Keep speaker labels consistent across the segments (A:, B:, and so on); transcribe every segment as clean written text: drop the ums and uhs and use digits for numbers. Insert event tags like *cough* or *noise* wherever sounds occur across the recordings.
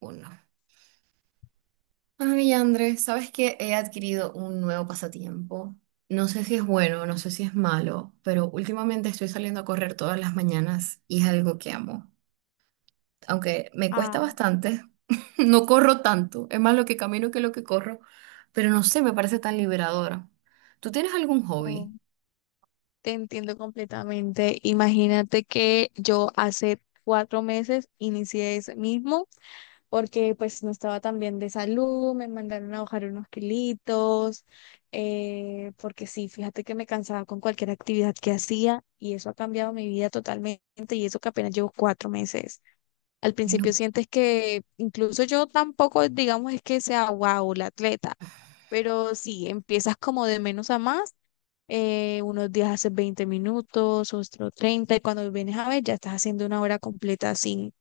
A: Uno. Ay, Andrés, sabes que he adquirido un nuevo pasatiempo. No sé si es bueno, no sé si es malo, pero últimamente estoy saliendo a correr todas las mañanas y es algo que amo. Aunque me cuesta
B: Ah,
A: bastante, *laughs* no corro tanto, es más lo que camino que lo que corro, pero no sé, me parece tan liberadora. ¿Tú tienes algún
B: oh,
A: hobby?
B: te entiendo completamente. Imagínate que yo hace 4 meses inicié ese mismo porque pues no estaba tan bien de salud, me mandaron a bajar unos kilitos, porque sí, fíjate que me cansaba con cualquier actividad que hacía y eso ha cambiado mi vida totalmente y eso que apenas llevo 4 meses. Al
A: Ay,
B: principio
A: no,
B: sientes que incluso yo tampoco, digamos, es que sea wow, la atleta. Pero sí, empiezas como de menos a más, unos días haces 20 minutos, otros 30, y cuando vienes a ver ya estás haciendo una hora completa sin,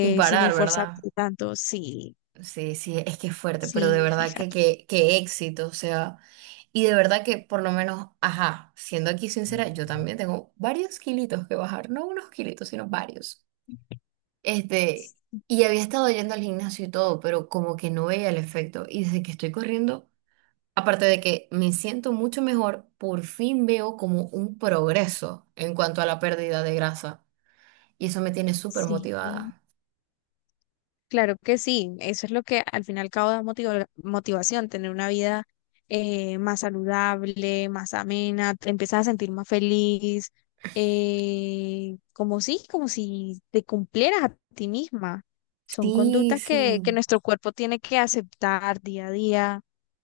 A: sin
B: sin
A: parar, ¿verdad?
B: esforzarte tanto. Sí,
A: Sí, sí, es que es fuerte, pero de
B: sí,
A: verdad que,
B: fíjate,
A: que, que éxito, o sea, y de verdad que por lo menos, ajá, siendo aquí sincera, yo también tengo varios kilitos que bajar, no unos kilitos, sino varios. Este, y había estado yendo al gimnasio y todo, pero como que no veía el efecto, y desde que estoy corriendo, aparte de que me siento mucho mejor, por fin veo como un progreso en cuanto a la pérdida de grasa, y eso me tiene súper
B: sí.
A: motivada.
B: Claro que sí, eso es lo que al fin y al cabo da motivación, tener una vida, más saludable, más amena, te empiezas a sentir más feliz, como si te cumplieras a ti misma. Son
A: Sí,
B: conductas que
A: sí.
B: nuestro cuerpo tiene que aceptar día a día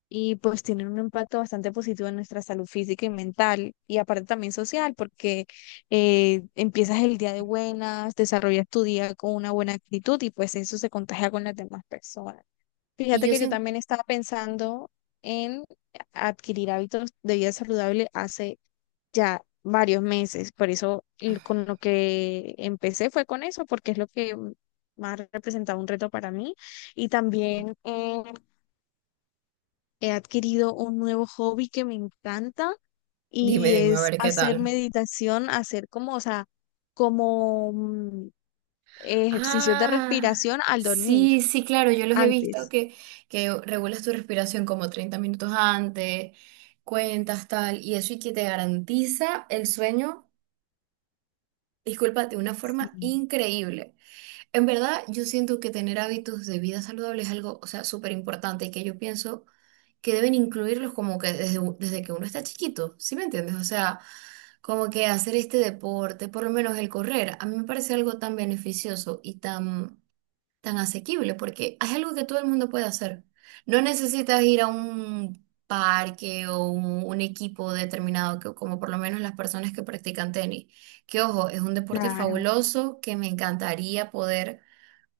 B: y pues tienen un impacto bastante positivo en nuestra salud física y mental y aparte también social, porque empiezas el día de buenas, desarrollas tu día con una buena actitud y pues eso se contagia con las demás personas.
A: Y
B: Fíjate
A: yo
B: que yo
A: siento,
B: también estaba pensando en adquirir hábitos de vida saludable hace ya varios meses, por eso con lo que empecé fue con eso, porque es lo que más representaba un reto para mí, y también he adquirido un nuevo hobby que me encanta
A: dime,
B: y
A: dime, a
B: es
A: ver qué
B: hacer
A: tal.
B: meditación, hacer como, o sea, como ejercicios de
A: Ah,
B: respiración al dormir
A: sí, sí, claro, yo los he
B: antes.
A: que regulas tu respiración como 30 minutos antes, cuentas tal, y eso y que te garantiza el sueño, disculpa, de una
B: Sí,
A: forma increíble. En verdad, yo siento que tener hábitos de vida saludable es algo, o sea, súper importante y que yo pienso que deben incluirlos como que desde que uno está chiquito, ¿sí me entiendes? O sea, como que hacer este deporte, por lo menos el correr, a mí me parece algo tan beneficioso y tan asequible, porque es algo que todo el mundo puede hacer. No necesitas ir a un parque o un equipo determinado, que, como por lo menos las personas que practican tenis, que ojo, es un deporte
B: claro.
A: fabuloso que me encantaría poder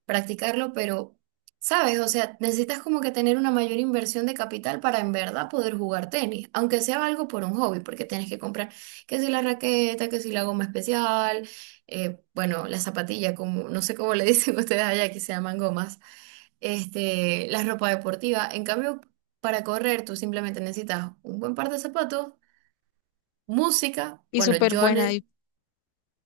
A: practicarlo, pero, ¿sabes? O sea, necesitas como que tener una mayor inversión de capital para en verdad poder jugar tenis, aunque sea algo por un hobby, porque tienes que comprar que si la raqueta, que si la goma especial, bueno, la zapatilla, como no sé cómo le *laughs* dicen ustedes allá, que se llaman gomas, la ropa deportiva. En cambio, para correr, tú simplemente necesitas un buen par de zapatos, música,
B: Y
A: bueno,
B: súper buena, y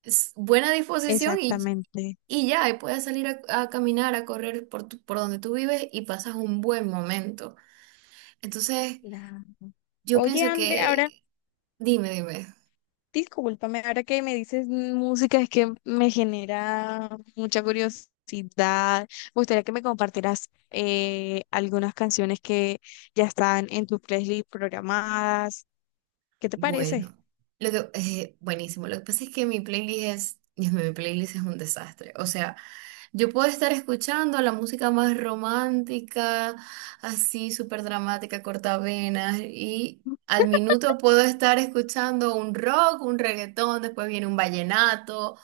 A: buena disposición
B: exactamente.
A: y ya, y puedes salir a caminar, a correr por donde tú vives y pasas un buen momento. Entonces,
B: Claro.
A: yo
B: Oye,
A: pienso
B: André, ahora,
A: que, dime, dime,
B: discúlpame, ahora que me dices música, es que me genera mucha curiosidad. Me gustaría que me compartieras, algunas canciones que ya están en tu playlist programadas. ¿Qué te parece?
A: bueno, buenísimo. Lo que pasa es que mi playlist es, Dios mío, mi playlist es un desastre. O sea, yo puedo estar escuchando la música más romántica, así súper dramática, cortavenas, y al minuto puedo estar escuchando un rock, un reggaetón, después viene un vallenato.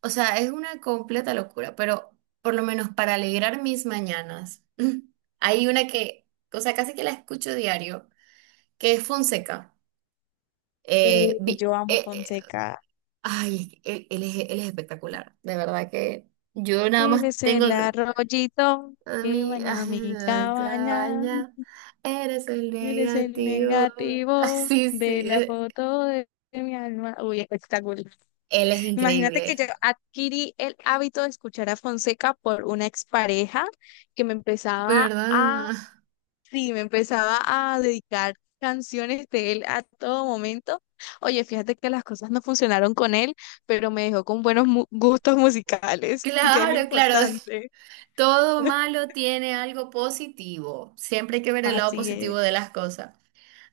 A: O sea, es una completa locura, pero por lo menos para alegrar mis mañanas, *clears throat* *laughs* hay una que, o sea, casi que la escucho diario, que es Fonseca. Eh,
B: Uy,
A: vi-
B: yo amo
A: eh, eh,
B: Fonseca.
A: ay, él es espectacular, de verdad que yo nada más
B: Eres
A: tengo.
B: el arroyito que
A: Mi,
B: baña mi
A: ay,
B: cabaña.
A: Clavalla, *laughs* eres el
B: Eres el
A: negativo. *laughs* Ah,
B: negativo
A: sí,
B: de la foto de mi alma. Uy, espectacular.
A: él es
B: Imagínate que
A: increíble,
B: yo adquirí el hábito de escuchar a Fonseca por una expareja que me empezaba.
A: ¿verdad? *laughs*
B: Sí, me empezaba a dedicar canciones de él a todo momento. Oye, fíjate que las cosas no funcionaron con él, pero me dejó con buenos gustos musicales, *laughs* que es lo
A: Claro, claro.
B: importante.
A: Todo
B: *laughs*
A: malo tiene algo positivo. Siempre hay que ver el lado
B: Así es,
A: positivo de las cosas.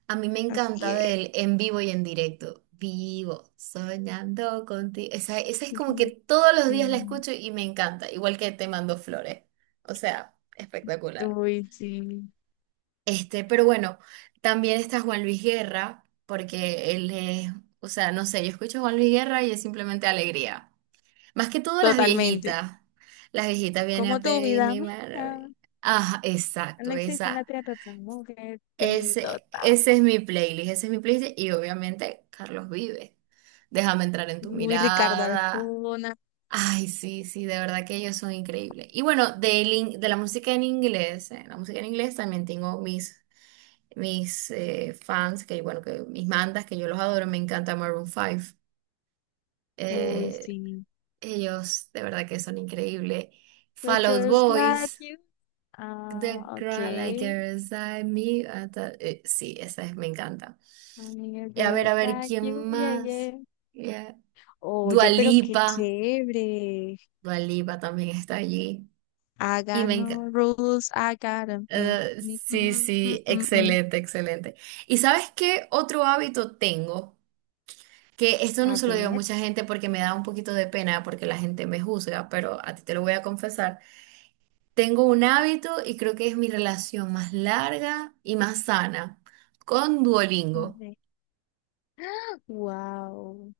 A: A mí me encanta
B: así
A: de
B: es.
A: él en vivo y en directo. Vivo, soñando contigo. Esa es como que
B: Ujú,
A: todos los días
B: sí.
A: la escucho y me encanta, igual que Te mando flores. O sea, espectacular.
B: Uy, sí,
A: Pero bueno, también está Juan Luis Guerra, porque él es, o sea, no sé, yo escucho a Juan Luis Guerra y es simplemente alegría. Más que todo las
B: totalmente.
A: viejitas. Las viejitas vienen a
B: Como tu
A: pedir
B: vida
A: mi mano.
B: mía,
A: Ah,
B: no
A: exacto,
B: existe en la
A: esa.
B: tierra otra mujer. Sí, total.
A: Ese es mi playlist, ese es mi playlist. Y obviamente Carlos Vive. Déjame entrar en tu
B: Uy, Ricardo
A: mirada.
B: Arjona.
A: Ay, sí, sí, de verdad que ellos son increíbles. Y bueno, la música en inglés, la música en inglés también tengo mis fans, que bueno, que mis mandas que yo los adoro, me encanta Maroon 5.
B: Uy,
A: Eh,
B: sí.
A: ellos de verdad que son increíbles.
B: Those
A: Fall Out
B: girls like
A: Boys,
B: you.
A: The
B: Ah,
A: Girl Like
B: ok.
A: Inside Me, sí, esa es, me encanta. Y
B: Amiga,
A: a ver,
B: vaya,
A: ¿quién más?
B: oye.
A: Yeah. Dua
B: Oye, pero qué
A: Lipa,
B: chévere.
A: Dua Lipa también está allí.
B: I
A: Y
B: got
A: me
B: no
A: encanta.
B: rules, I got 'em. Mm, mm,
A: Sí,
B: mm, mm,
A: sí,
B: mm, mm.
A: excelente, excelente. ¿Y sabes qué otro hábito tengo? Que esto no
B: A
A: se lo digo a
B: ver,
A: mucha gente porque me da un poquito de pena porque la gente me juzga, pero a ti te lo voy a confesar. Tengo un hábito y creo que es mi relación más larga y más sana con
B: a
A: Duolingo.
B: ver. Wow.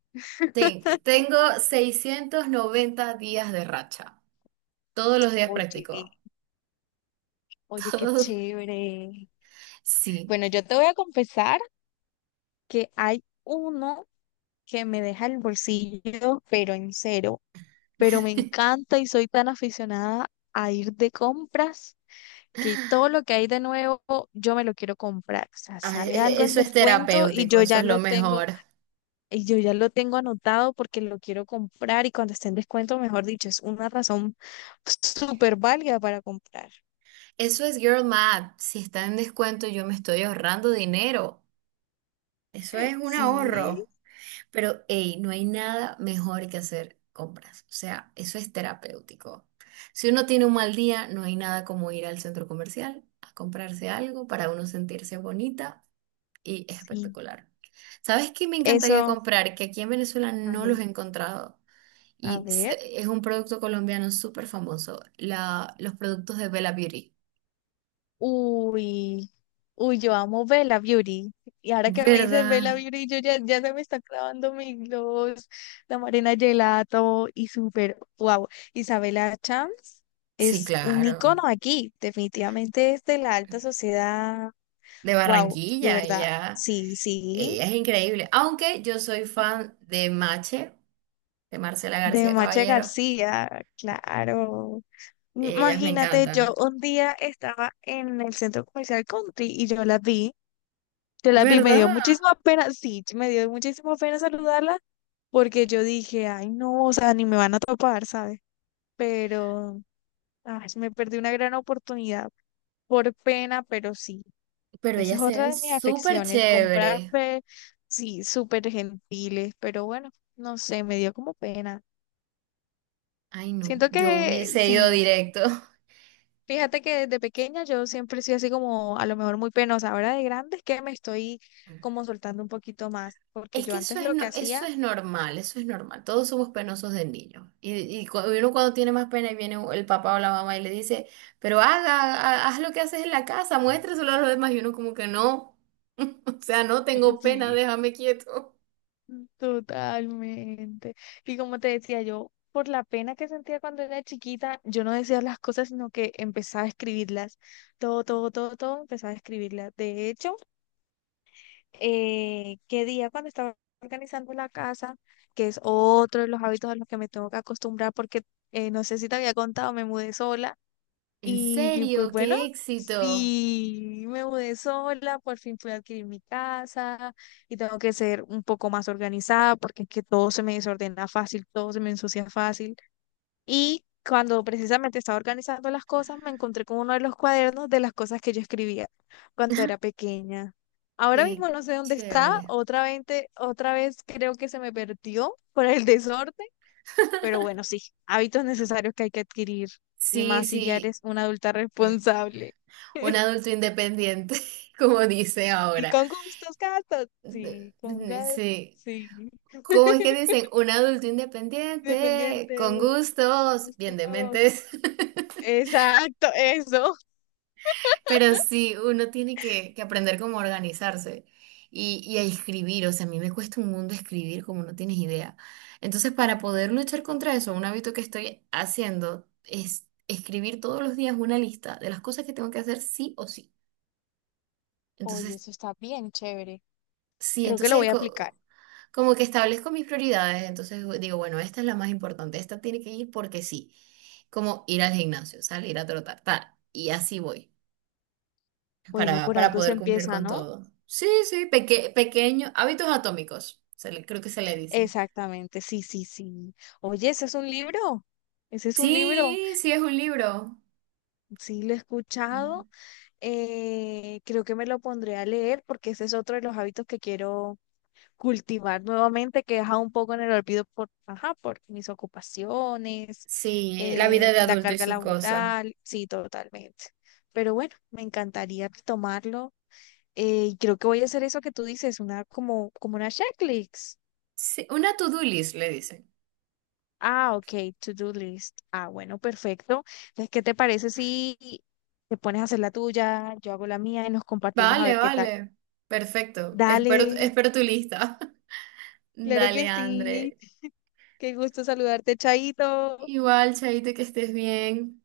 A: Tengo 690 días de racha. Todos los días
B: Oye,
A: practico. *laughs*
B: oye, qué
A: Todos,
B: chévere.
A: sí.
B: Bueno, yo te voy a confesar que hay uno que me deja el bolsillo, pero en cero. Pero me encanta y soy tan aficionada a ir de compras que todo lo que hay de nuevo yo me lo quiero comprar. O sea,
A: Ay,
B: sale algo en
A: eso es
B: descuento y
A: terapéutico,
B: yo
A: eso
B: ya
A: es lo
B: lo tengo,
A: mejor.
B: y yo ya lo tengo anotado porque lo quiero comprar, y cuando esté en descuento, mejor dicho, es una razón súper válida para comprar.
A: Eso es Girl Math. Si está en descuento, yo me estoy ahorrando dinero. Eso es un
B: Sí,
A: ahorro. Pero, hey, no hay nada mejor que hacer compras. O sea, eso es terapéutico. Si uno tiene un mal día, no hay nada como ir al centro comercial a comprarse algo para uno sentirse bonita y
B: sí,
A: espectacular. ¿Sabes qué me encantaría
B: eso.
A: comprar? Que aquí en Venezuela
B: A
A: no los
B: ver,
A: he encontrado.
B: a
A: Y
B: ver.
A: es un producto colombiano súper famoso, la, los productos de Bella Beauty.
B: Uy, uy, yo amo Bella Beauty. Y ahora que me dices
A: ¿Verdad?
B: Bella Beauty, yo ya, ya se me está clavando mi gloss, la Marina Gelato y súper, wow. Isabela Chams
A: Sí,
B: es un
A: claro.
B: icono aquí, definitivamente es de la alta sociedad,
A: De
B: wow, de
A: Barranquilla,
B: verdad.
A: ya.
B: Sí, sí,
A: Ella es increíble. Aunque yo soy fan de Mache, de Marcela
B: de
A: García
B: Macha
A: Caballero.
B: García, claro.
A: Ellas me
B: Imagínate, yo
A: encantan.
B: un día estaba en el centro comercial Country y yo la vi. Yo la vi, me dio
A: ¿Verdad?
B: muchísima pena, sí, me dio muchísima pena saludarla porque yo dije, ay, no, o sea, ni me van a topar, ¿sabes? Pero, ay, me perdí una gran oportunidad por pena, pero sí,
A: Pero
B: esa es
A: ellas se
B: otra
A: ven
B: de mis
A: súper
B: afecciones, comprar,
A: chévere.
B: sí, súper gentiles, pero bueno, no sé, me dio como pena.
A: Ay, no,
B: Siento
A: yo
B: que
A: hubiese ido
B: sí,
A: directo. *laughs*
B: fíjate que desde pequeña yo siempre he sido así como a lo mejor muy penosa, ahora de grande es que me estoy como soltando un poquito más, porque
A: Es
B: yo
A: que eso
B: antes
A: es,
B: lo
A: no,
B: que
A: eso
B: hacía
A: es normal, eso es normal. Todos somos penosos de niño. Y, uno cuando tiene más pena y viene el papá o la mamá y le dice, pero haz lo que haces en la casa, muéstraselo a los demás. Y uno como que no. *laughs* O sea, no
B: *laughs*
A: tengo pena,
B: sí,
A: déjame quieto.
B: totalmente. Y como te decía yo, por la pena que sentía cuando era chiquita, yo no decía las cosas, sino que empezaba a escribirlas. Todo, todo, todo, todo empezaba a escribirlas. De hecho, qué día cuando estaba organizando la casa, que es otro de los hábitos a los que me tengo que acostumbrar, porque no sé si te había contado, me mudé sola.
A: ¿En
B: Y pues
A: serio?
B: bueno,
A: ¡Qué éxito!
B: sí me mudé sola, por fin pude adquirir mi casa y tengo que ser un poco más organizada porque es que todo se me desordena fácil, todo se me ensucia fácil. Y cuando precisamente estaba organizando las cosas, me encontré con uno de los cuadernos de las cosas que yo escribía cuando era
A: *laughs*
B: pequeña. Ahora
A: ¡Qué
B: mismo no sé dónde está,
A: chévere!
B: otra vez creo que se me perdió por el *laughs* desorden, pero bueno, sí, hábitos necesarios que hay que adquirir, y
A: Sí,
B: más si ya
A: sí,
B: eres una adulta responsable.
A: un
B: *laughs*
A: adulto independiente, *laughs* como dice
B: Sí,
A: ahora.
B: con gustos, gastos. Sí, con
A: Eh,
B: gas,
A: Sí.
B: sí.
A: ¿Cómo es que
B: *laughs*
A: dicen? Un adulto independiente, con
B: Dependiente,
A: gustos, bien de
B: gustos.
A: mentes. *laughs*
B: Exacto, eso.
A: Pero sí, uno tiene que aprender cómo organizarse y a escribir. O sea, a mí me cuesta un mundo escribir como no tienes idea. Entonces, para poder luchar contra eso, un hábito que estoy haciendo es escribir todos los días una lista de las cosas que tengo que hacer sí o sí.
B: Oye,
A: Entonces,
B: eso está bien chévere.
A: sí,
B: Creo que lo voy a aplicar.
A: como que establezco mis prioridades. Entonces digo, bueno, esta es la más importante, esta tiene que ir porque sí. Como ir al gimnasio, salir a trotar, tal. Y así voy.
B: Bueno,
A: para,
B: por
A: para
B: algo se
A: poder cumplir
B: empieza,
A: con
B: ¿no?
A: todo. Sí, sí, pequeño, hábitos atómicos, creo que se le dicen.
B: Exactamente, sí, sí, sí. Oye, ese es un libro. Ese es un libro.
A: Sí, sí, es un libro.
B: Sí, lo he
A: Mm.
B: escuchado, creo que me lo pondré a leer porque ese es otro de los hábitos que quiero cultivar nuevamente, que he dejado un poco en el olvido por, ajá, por mis ocupaciones,
A: Sí, la vida de
B: la
A: adulto y
B: carga
A: sus cosas.
B: laboral, sí, totalmente. Pero bueno, me encantaría retomarlo. Y creo que voy a hacer eso que tú dices, una como, como una checklist.
A: Sí, una to-do list, le dicen.
B: Ah, ok, to-do list. Ah, bueno, perfecto. Entonces, ¿qué te parece si te pones a hacer la tuya, yo hago la mía y nos compartimos a
A: Vale,
B: ver qué tal?
A: vale, perfecto. Espero,
B: Dale,
A: espero tu lista. *laughs*
B: claro
A: Dale,
B: que sí.
A: André.
B: Qué gusto saludarte, Chaito.
A: Igual, Chaito, que estés bien.